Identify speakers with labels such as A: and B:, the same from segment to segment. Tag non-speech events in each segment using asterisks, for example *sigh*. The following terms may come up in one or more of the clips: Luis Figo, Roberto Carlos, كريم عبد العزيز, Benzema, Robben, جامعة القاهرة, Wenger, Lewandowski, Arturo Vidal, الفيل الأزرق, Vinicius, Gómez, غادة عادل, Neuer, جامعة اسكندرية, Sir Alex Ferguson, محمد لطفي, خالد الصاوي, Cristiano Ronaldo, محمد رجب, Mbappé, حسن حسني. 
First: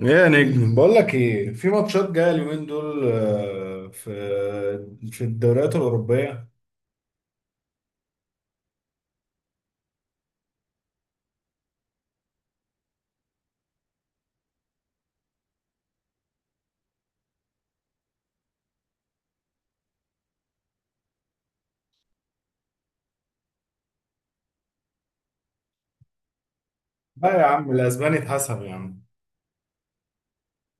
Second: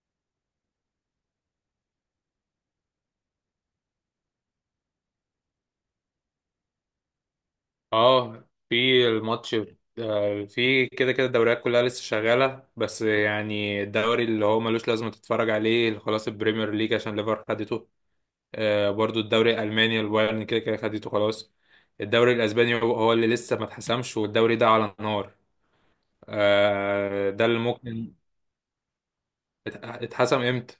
A: يا نجم، بقول لك ايه؟ في ماتشات جايه اليومين دول. في الدوريات الاوروبيه.
B: اه، في الماتش. في كده كده الدوريات كلها لسه شغالة، بس يعني الدوري اللي هو ملوش لازمة تتفرج عليه خلاص البريمير ليج عشان ليفر خدته. برضو الدوري الألماني البايرن كده كده خدته خلاص. الدوري الأسباني هو هو اللي لسه ما اتحسمش، والدوري ده على النار.
A: لا يا
B: ده اللي
A: عم،
B: ممكن.
A: الاسباني اتحسب يا عم.
B: ات- اتحسم امتى؟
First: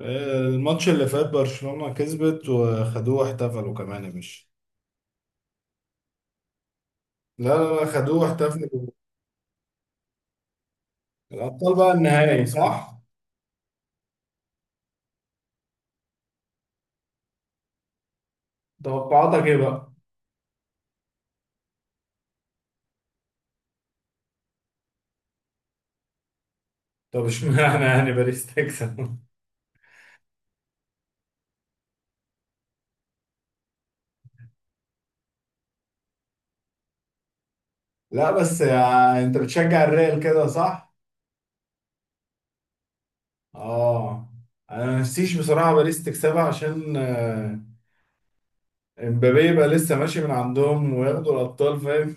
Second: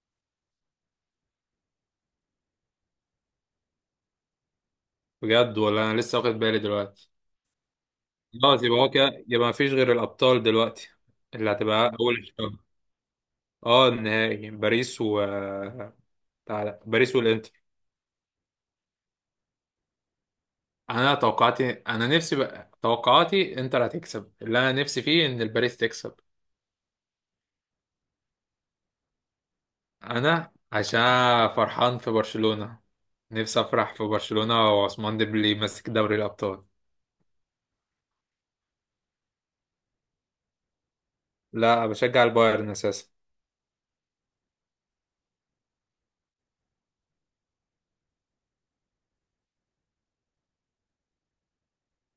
A: الماتش اللي فات برشلونه كسبت وخدوه واحتفلوا كمان يا باشا.
B: بجد؟ ولا أنا لسه واخد بالي دلوقتي.
A: لا، لا، لا، خدوه
B: خلاص، يبقى
A: واحتفلوا.
B: هو كده، يبقى ما فيش غير الأبطال دلوقتي، اللي
A: الابطال
B: هتبقى
A: بقى
B: أول
A: النهائي،
B: الشهر.
A: صح؟
B: اه، النهائي باريس و باريس والانتر.
A: توقعاتك ايه بقى؟
B: انا توقعاتي، انا نفسي بقى، توقعاتي انتر هتكسب، اللي انا نفسي فيه ان الباريس تكسب.
A: طب اشمعنى يعني باريس تكسب؟
B: انا عشان فرحان في برشلونة، نفسي افرح في برشلونة، وعثمان ديمبلي ماسك دوري الابطال.
A: *laughs* لا، بس يعني انت بتشجع الريال كده، صح؟
B: لا، بشجع البايرن اساسا.
A: اه، انا ما نفسيش بصراحه باريس تكسبها عشان امبابي يبقى لسه ماشي من عندهم وياخدوا الابطال، فاهم؟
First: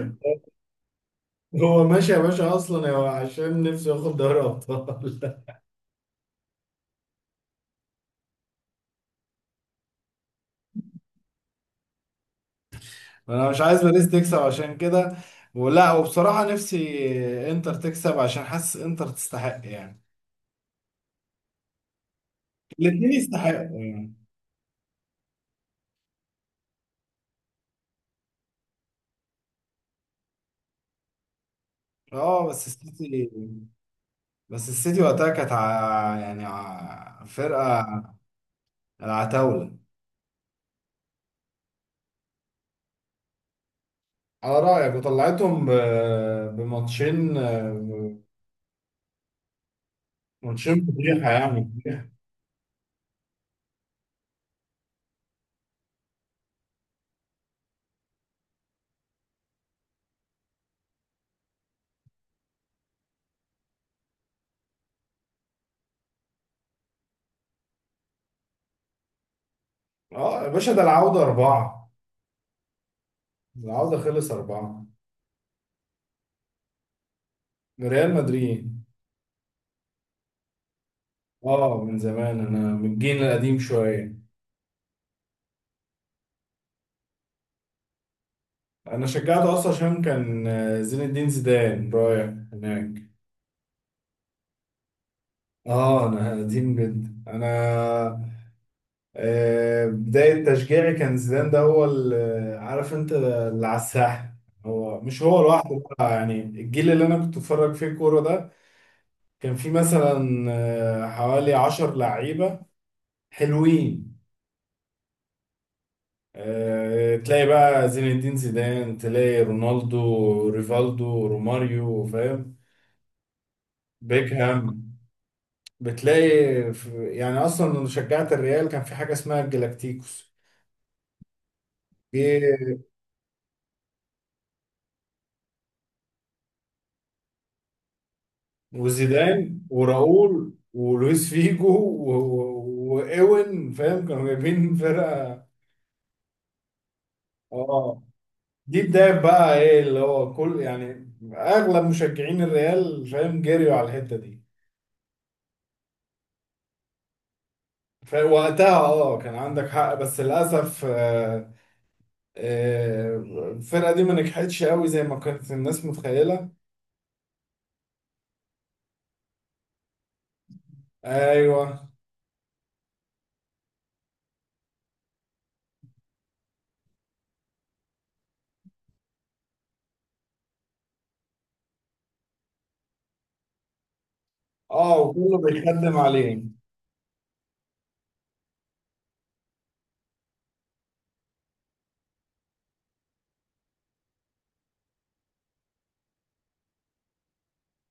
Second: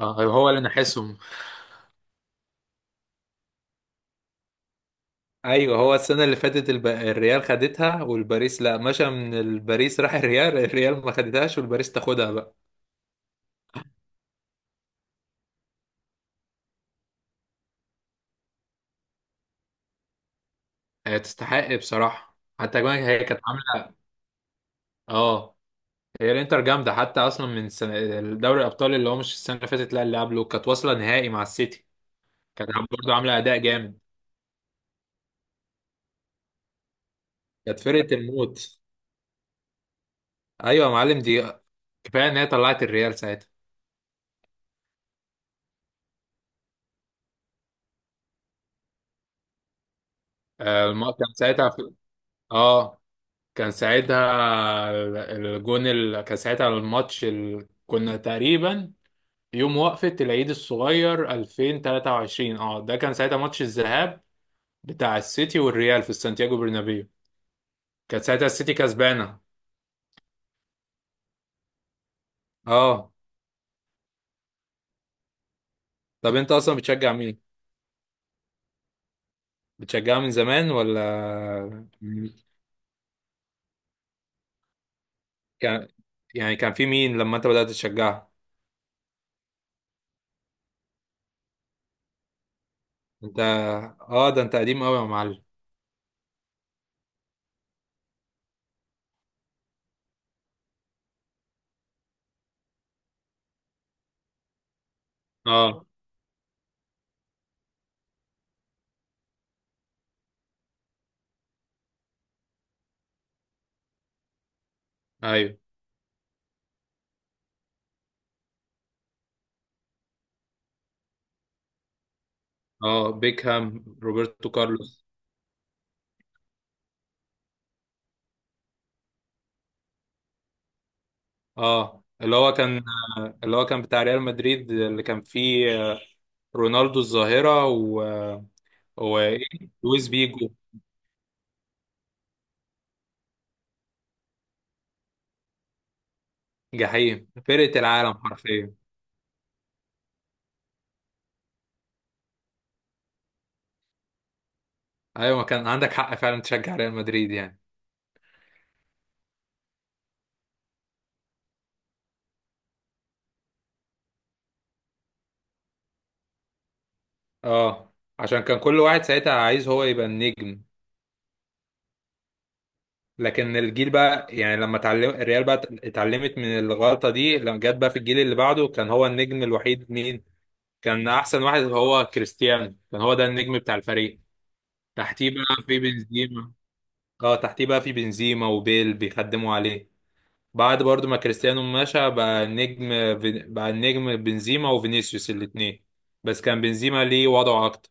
B: اه، هو اللي نحسهم.
A: *laughs* هو ماشي يا باشا، اصلا هو عشان نفسه ياخد دوري ابطال.
B: ايوه، هو السنة اللي فاتت الريال خدتها، والباريس لا، مشى من الباريس راح الريال *laughs* الريال ما خدتهاش والباريس تاخدها بقى.
A: *laughs* انا مش عايز باريس تكسب عشان كده، ولا. وبصراحة نفسي انتر تكسب، عشان حاسس انتر تستحق يعني.
B: هي تستحق بصراحة، حتى كمان
A: الاتنين
B: هي كانت
A: يستحقوا
B: عاملة.
A: يعني.
B: اه، هي الانتر جامده، حتى اصلا من سنة دوري الابطال، اللي هو مش السنه اللي فاتت، لا اللي قبله، كانت واصله نهائي مع السيتي،
A: اه، بس
B: كانت برضه
A: السيتي.
B: عامله اداء جامد.
A: وقتها كانت
B: كانت
A: فرقة
B: فرقه الموت.
A: العتاولة.
B: ايوه يا معلم، دي كفايه ان هي طلعت الريال ساعتها.
A: على رأيك، وطلعتهم بماتشين. ماتشين فضيحة
B: كان ساعتها
A: يعني.
B: اه، كان ساعتها الجون كان ساعتها الماتش كنا تقريبا يوم وقفة العيد الصغير 2023. اه، ده كان ساعتها ماتش الذهاب بتاع السيتي والريال في سانتياغو برنابيو، كانت ساعتها السيتي كسبانه.
A: اه يا باشا، ده العودة أربعة.
B: اه.
A: العودة خلص أربعة.
B: طب انت اصلا بتشجع مين؟
A: ريال مدريد.
B: بتشجعها من زمان
A: اه،
B: ولا؟
A: من زمان، أنا من الجيل القديم شوية.
B: كان، يعني كان في مين لما انت بدأت تشجعها؟
A: أنا شجعته أصلا عشان كان زين الدين زيدان رايح هناك.
B: انت؟ اه، ده انت قديم قوي يا معلم.
A: اه، أنا قديم جدا أنا. بداية تشجيعي كان زيدان، ده هو اللي عارف أنت، اللي على الساحة. هو مش هو لوحده
B: اه.
A: بقى يعني. الجيل اللي أنا كنت بتفرج فيه كورة ده كان فيه مثلا حوالي 10 لعيبة حلوين.
B: ايوه.
A: تلاقي بقى زين الدين زيدان، تلاقي رونالدو، ريفالدو، روماريو، فاهم؟
B: اه، بيكهام، روبرتو
A: بيكهام.
B: كارلوس.
A: بتلاقي في يعني، اصلا لما شجعت الريال كان في حاجه اسمها الجلاكتيكوس.
B: اه اللي هو
A: جه
B: كان. اللي هو كان بتاع ريال مدريد اللي كان فيه، آه، رونالدو الظاهرة و و ايه؟
A: وزيدان
B: لويس بيجو،
A: وراؤول ولويس فيجو وايوين، فاهم؟ كانوا جايبين فرقه.
B: جحيم، فرقة
A: اه،
B: العالم حرفيا.
A: دي بدايه بقى ايه اللي هو، كل يعني اغلب مشجعين الريال، فاهم، جريوا على الحته دي.
B: ايوه، ما كان عندك حق فعلا تشجع ريال مدريد يعني.
A: فوقتها اه كان عندك حق، بس للاسف آه، الفرقه دي ما نجحتش قوي زي ما كانت الناس متخيله.
B: اه، عشان كان كل واحد ساعتها عايز هو يبقى النجم.
A: ايوه.
B: لكن الجيل بقى، يعني لما اتعلم الريال بقى، اتعلمت من الغلطة دي، لما جت بقى في الجيل اللي بعده كان هو النجم الوحيد مين؟ كان أحسن واحد هو كريستيانو، كان هو ده النجم بتاع الفريق.
A: اه،
B: تحتيه
A: وكله
B: بقى في
A: بيخدم عليه.
B: بنزيما. اه، تحتيه بقى في بنزيما وبيل، بيخدموا عليه. بعد برضو ما كريستيانو مشى، بقى النجم، بقى النجم بنزيما وفينيسيوس الاتنين. بس كان بنزيما ليه وضعه أكتر.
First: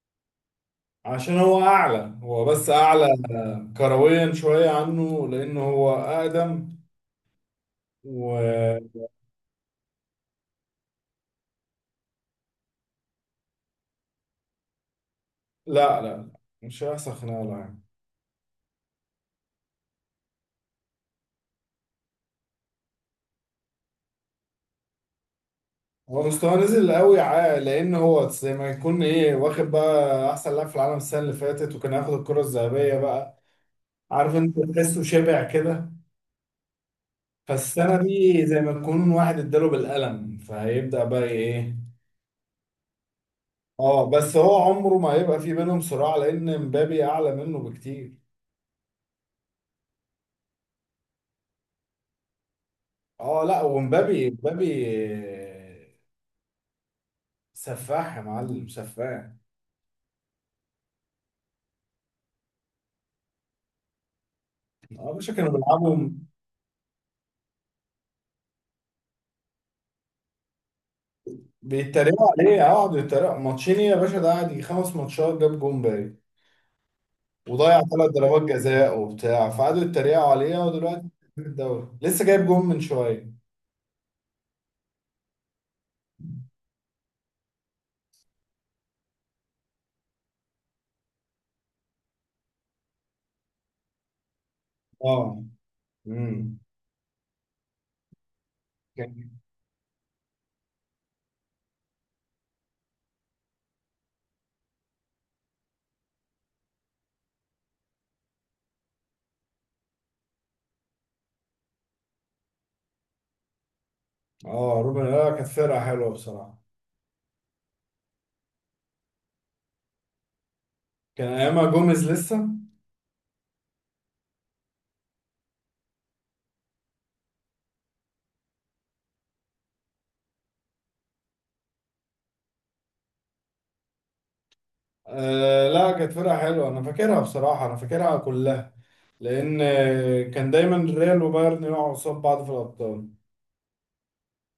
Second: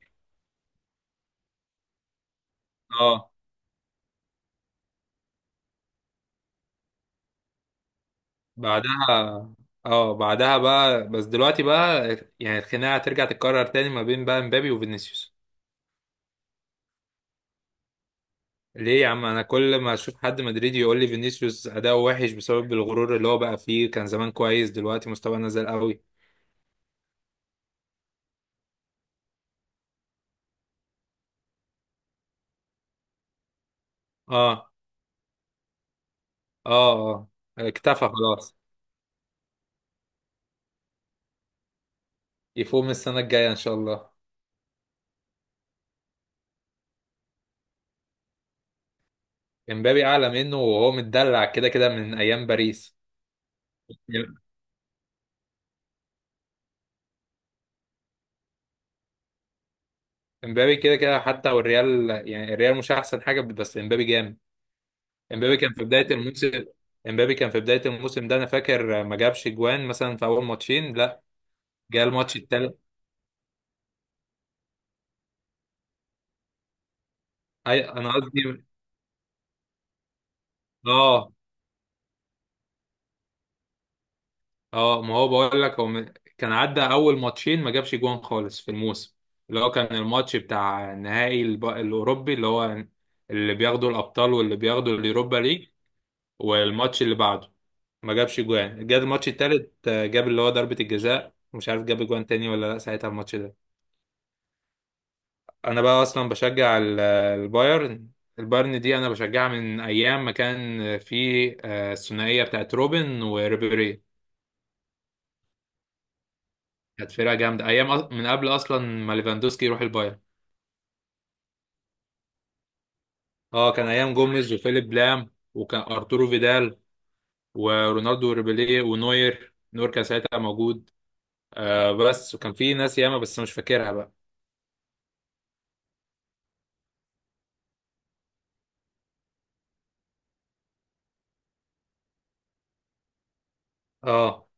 A: عشان هو اعلى، هو بس اعلى
B: اه.
A: كرويا شويه عنه لانه هو اقدم. و
B: بعدها، اه، بعدها بقى، بس دلوقتي بقى يعني الخناقه هترجع تتكرر تاني ما بين بقى مبابي وفينيسيوس.
A: لا، لا، لا، مش هيحصل خناقه يعني.
B: ليه يا عم؟ انا كل ما اشوف حد مدريدي يقول لي فينيسيوس اداؤه وحش بسبب الغرور اللي هو بقى فيه، كان زمان كويس، دلوقتي مستواه نزل قوي.
A: هو مستواه نزل قوي، لان هو زي ما يكون ايه، واخد بقى احسن لاعب في العالم السنه اللي فاتت وكان هياخد الكره الذهبيه بقى. عارف انت،
B: اه.
A: تحسه شبع كده.
B: اه اه.
A: فالسنة
B: اكتفى
A: دي
B: خلاص،
A: زي ما تكون واحد اداله بالقلم، فهيبدأ بقى ايه.
B: يفوق السنه الجايه ان شاء الله.
A: اه، بس هو عمره ما هيبقى في بينهم صراع، لأن مبابي أعلى منه بكتير.
B: امبابي اعلى منه، وهو متدلع كده كده من ايام باريس.
A: اه، لا، ومبابي مبابي سفاح يا معلم، سفاح.
B: امبابي كده كده، حتى والريال يعني الريال مش احسن حاجه، بس امبابي جامد.
A: اه يا باشا، كانوا
B: امبابي كان في
A: بيلعبوا.
B: بداية الموسم، امبابي كان في بداية الموسم ده، انا فاكر ما جابش جوان مثلا في اول ماتشين لا. جه
A: بيتريقوا
B: الماتش
A: عليه، اه،
B: التالت.
A: قعدوا يتريقوا ماتشين يا باشا، ده قعد يجي 5 ماتشات جاب جون باين. وضيع
B: اي،
A: ثلاث
B: انا
A: ضربات
B: قصدي،
A: جزاء وبتاع، فقعدوا يتريقوا عليه. ودلوقتي
B: اه
A: في الدوري لسه جايب جون من شوية.
B: اه، ما هو بقول لك هو، كان عدى اول ماتشين ما جابش جوان خالص في الموسم، اللي هو كان الماتش بتاع نهائي الاوروبي اللي هو، اللي بياخدوا الابطال واللي بياخدوا اليوروبا
A: اه.
B: ليج.
A: امم
B: والماتش اللي بعده ما جابش جوان. جه الماتش التالت، آه، جاب اللي هو ضربة الجزاء، مش عارف جاب جوان تاني ولا لا ساعتها الماتش ده. انا بقى اصلا بشجع البايرن. البايرن دي انا بشجعها من ايام ما كان في، آه، الثنائيه بتاعت روبن وريبيري.
A: اه، روبن، لا كانت فرقة حلوة بصراحة.
B: كانت فرقه جامده ايام، من قبل اصلا ما ليفاندوسكي يروح البايرن.
A: كان ايامها جوميز لسه.
B: اه، كان ايام جوميز وفيليب لام، وكان ارتورو فيدال ورونالدو وريبيري ونوير، نوير كان ساعتها موجود. آه بس. وكان في ناس ياما بس مش فاكرها بقى.
A: لا، كانت فرقة حلوة، انا فاكرها بصراحة، انا فاكرها كلها. لان كان دايما ريال وبايرن يقعوا قصاد بعض في الابطال.
B: اه.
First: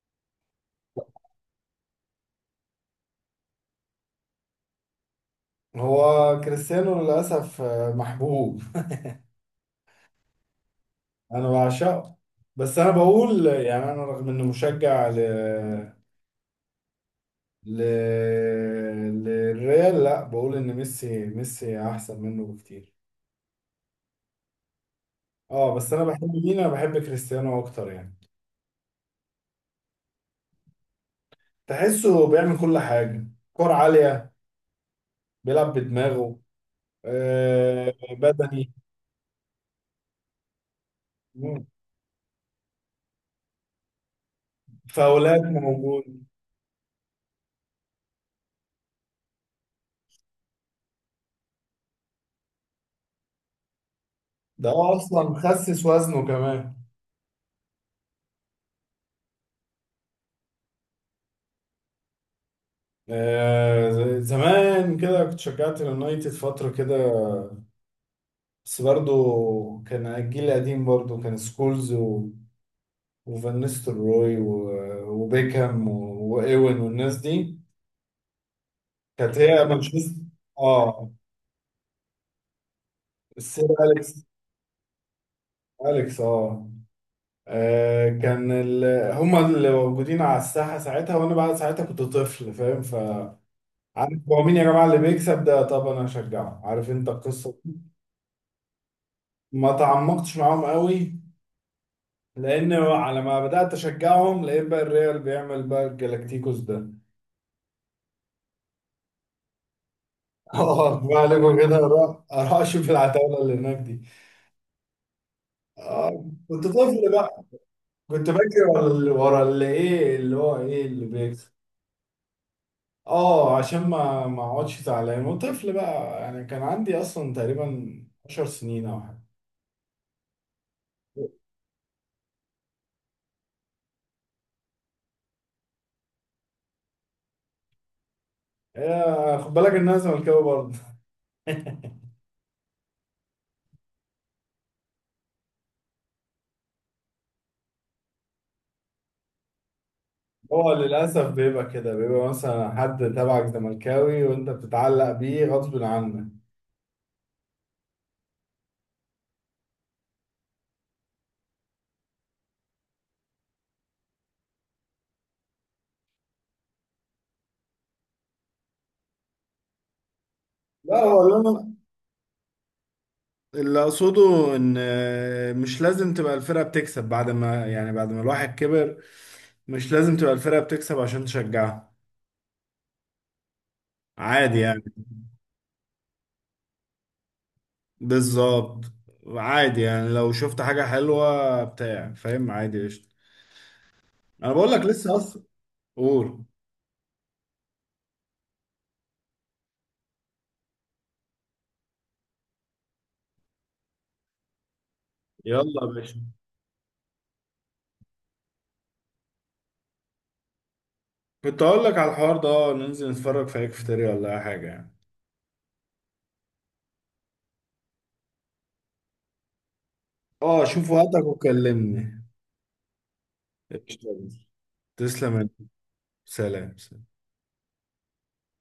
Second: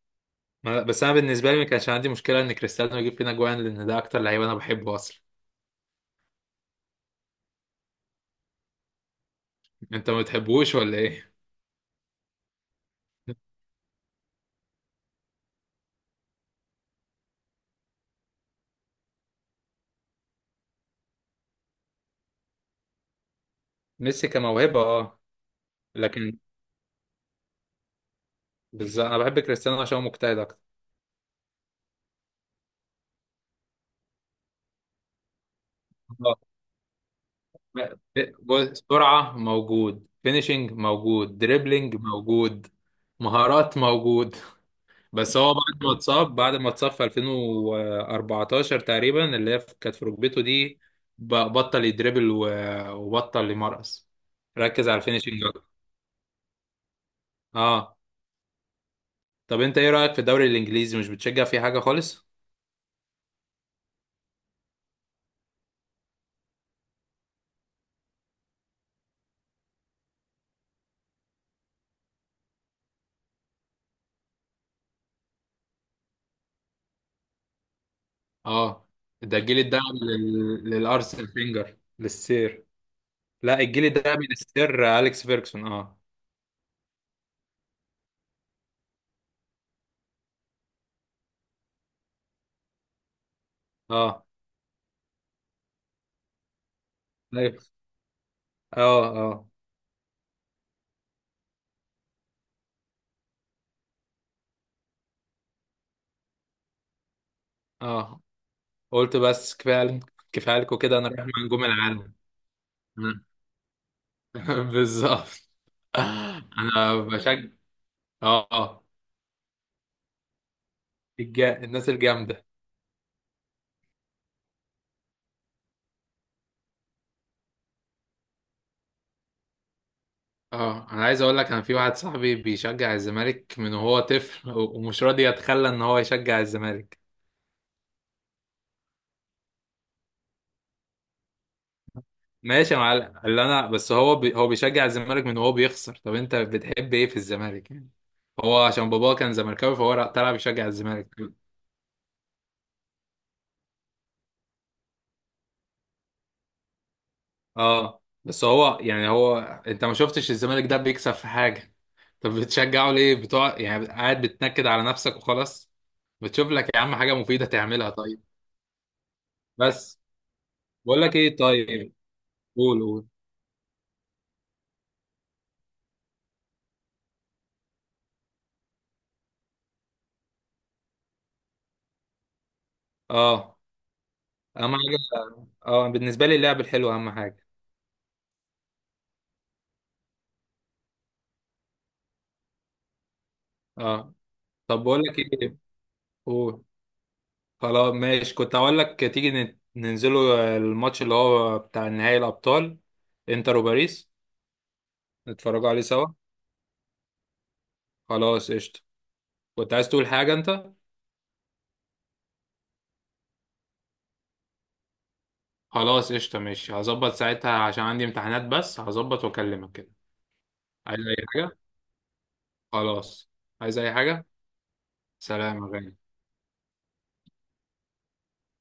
B: بس انا بالنسبه لي ما كانش عندي مشكله ان كريستيانو يجيب فينا جوان، لان ده اكتر لعيب انا بحبه اصلا.
A: هو كريستيانو للاسف محبوب.
B: انت ما بتحبوش ولا ايه؟
A: انا بعشقه. بس انا بقول يعني، انا رغم اني مشجع ل ل للريال، لا بقول ان ميسي ميسي احسن منه بكتير.
B: ميسي كموهبة اه،
A: اه، بس انا بحب
B: لكن
A: مين؟ انا بحب كريستيانو اكتر يعني.
B: بالظبط، انا بحب كريستيانو عشان هو مجتهد اكتر.
A: تحسه بيعمل كل حاجة: كور عالية، بيلعب بدماغه،
B: آه.
A: بدني.
B: بص، سرعة موجود، فينيشنج موجود،
A: مم.
B: دريبلينج موجود، مهارات موجود. بس
A: فاولات
B: هو بعد ما
A: موجود.
B: اتصاب، في 2014 تقريبا، اللي هي كانت في ركبته دي، بطل يدريبل، وبطل يمرقص.
A: ده
B: ركز
A: هو
B: على
A: أصلا
B: الفينيشنج أكتر.
A: خسس وزنه كمان.
B: اه. طب انت ايه رأيك في الدوري الانجليزي؟ مش بتشجع فيه حاجة خالص؟
A: زمان كده كنت شجعت اليونايتد فترة كده. بس برضه كان الجيل القديم، برضه كان سكولز وفان نيستلروي وبيكهام وإيوين والناس دي.
B: اه. ده
A: كانت هي
B: الجيل ده
A: مانشستر. اه،
B: للارسنال فينجر، للسير. لا،
A: السير
B: الجيل ده
A: أليكس.
B: من السير اليكس فيرجسون. اه.
A: أليكس، اه. آه، كان ال... هما اللي موجودين على الساحة ساعتها، وأنا بقى ساعتها كنت طفل فاهم، فعارف
B: اه.
A: هو مين يا جماعة اللي بيكسب ده، طب أنا هشجعه. عارف أنت القصة.
B: ايوه. اه اه
A: ما تعمقتش معاهم قوي، لأن على ما بدأت أشجعهم لقيت بقى الريال بيعمل بقى الجلاكتيكوس ده. *laughs*
B: اه. قلت بس، كفايه عليكم كده،
A: اه،
B: انا
A: بقى
B: رايح مع
A: عليكم
B: نجوم
A: كده،
B: العالم.
A: أروح أروح أشوف العتاولة اللي هناك دي.
B: *laughs* بالظبط.
A: آه، كنت
B: انا
A: طفل
B: بشجع.
A: بقى. كنت
B: اه
A: بجري
B: اه.
A: ورا ورا اللي إيه اللي هو إيه اللي بيكسب.
B: الناس الجامده.
A: اه، عشان ما اقعدش زعلان، وطفل بقى يعني. كان عندي اصلا تقريبا 10 سنين او حاجه.
B: اه، انا عايز اقول لك انا، في واحد صاحبي بيشجع الزمالك من وهو طفل، ومش راضي يتخلى ان هو يشجع الزمالك.
A: خد بالك ان انا زملكاوي برضه.
B: ماشي يا معلم، اللي انا بس هو هو بيشجع الزمالك من وهو بيخسر. طب انت بتحب ايه في الزمالك يعني؟ هو عشان باباه كان زملكاوي، فهو طلع
A: *laughs*
B: بيشجع
A: هو
B: الزمالك.
A: للاسف بيبقى كده، بيبقى مثلا حد تبعك زملكاوي وانت بتتعلق بيه غصب عنك.
B: اه، بس هو يعني هو، انت ما شفتش الزمالك ده بيكسب في حاجة؟ طب بتشجعه ليه بتوع يعني؟ قاعد بتنكد على نفسك وخلاص. بتشوف لك يا عم حاجة مفيدة تعملها طيب. بس.
A: لا
B: بقول لك
A: هو اللي
B: ايه؟
A: انا
B: طيب. قول قول.
A: اللي اقصده ان مش لازم تبقى الفرقه بتكسب بعد ما يعني بعد ما الواحد كبر. مش لازم تبقى الفرقه بتكسب عشان تشجعها.
B: اه،
A: عادي
B: اهم
A: يعني.
B: حاجة. اه، بالنسبة لي اللعب الحلو اهم حاجة.
A: بالظبط. عادي يعني، لو شفت حاجة حلوة بتاع، فاهم، عادي قشطة.
B: اه.
A: أنا بقول لك
B: طب بقول
A: لسه
B: لك
A: أصلا.
B: ايه؟
A: قول.
B: قول. خلاص ماشي، كنت هقول لك تيجي ننزلوا الماتش اللي هو بتاع نهائي الأبطال، انتر وباريس،
A: يلا
B: نتفرجوا عليه
A: يا
B: سوا.
A: باشا.
B: خلاص قشطة. كنت عايز تقول حاجة انت؟
A: كنت أقول لك على الحوار ده، ننزل نتفرج في هيكفتري ولا أي حاجة يعني.
B: خلاص قشطة ماشي، هظبط ساعتها عشان عندي امتحانات، بس هظبط واكلمك كده.
A: أه، شوف
B: عايز أي
A: وقتك
B: حاجة؟
A: وكلمني.
B: خلاص. عايز أي حاجة.
A: قشطة. تسلم
B: سلام يا غالي.
A: سلام.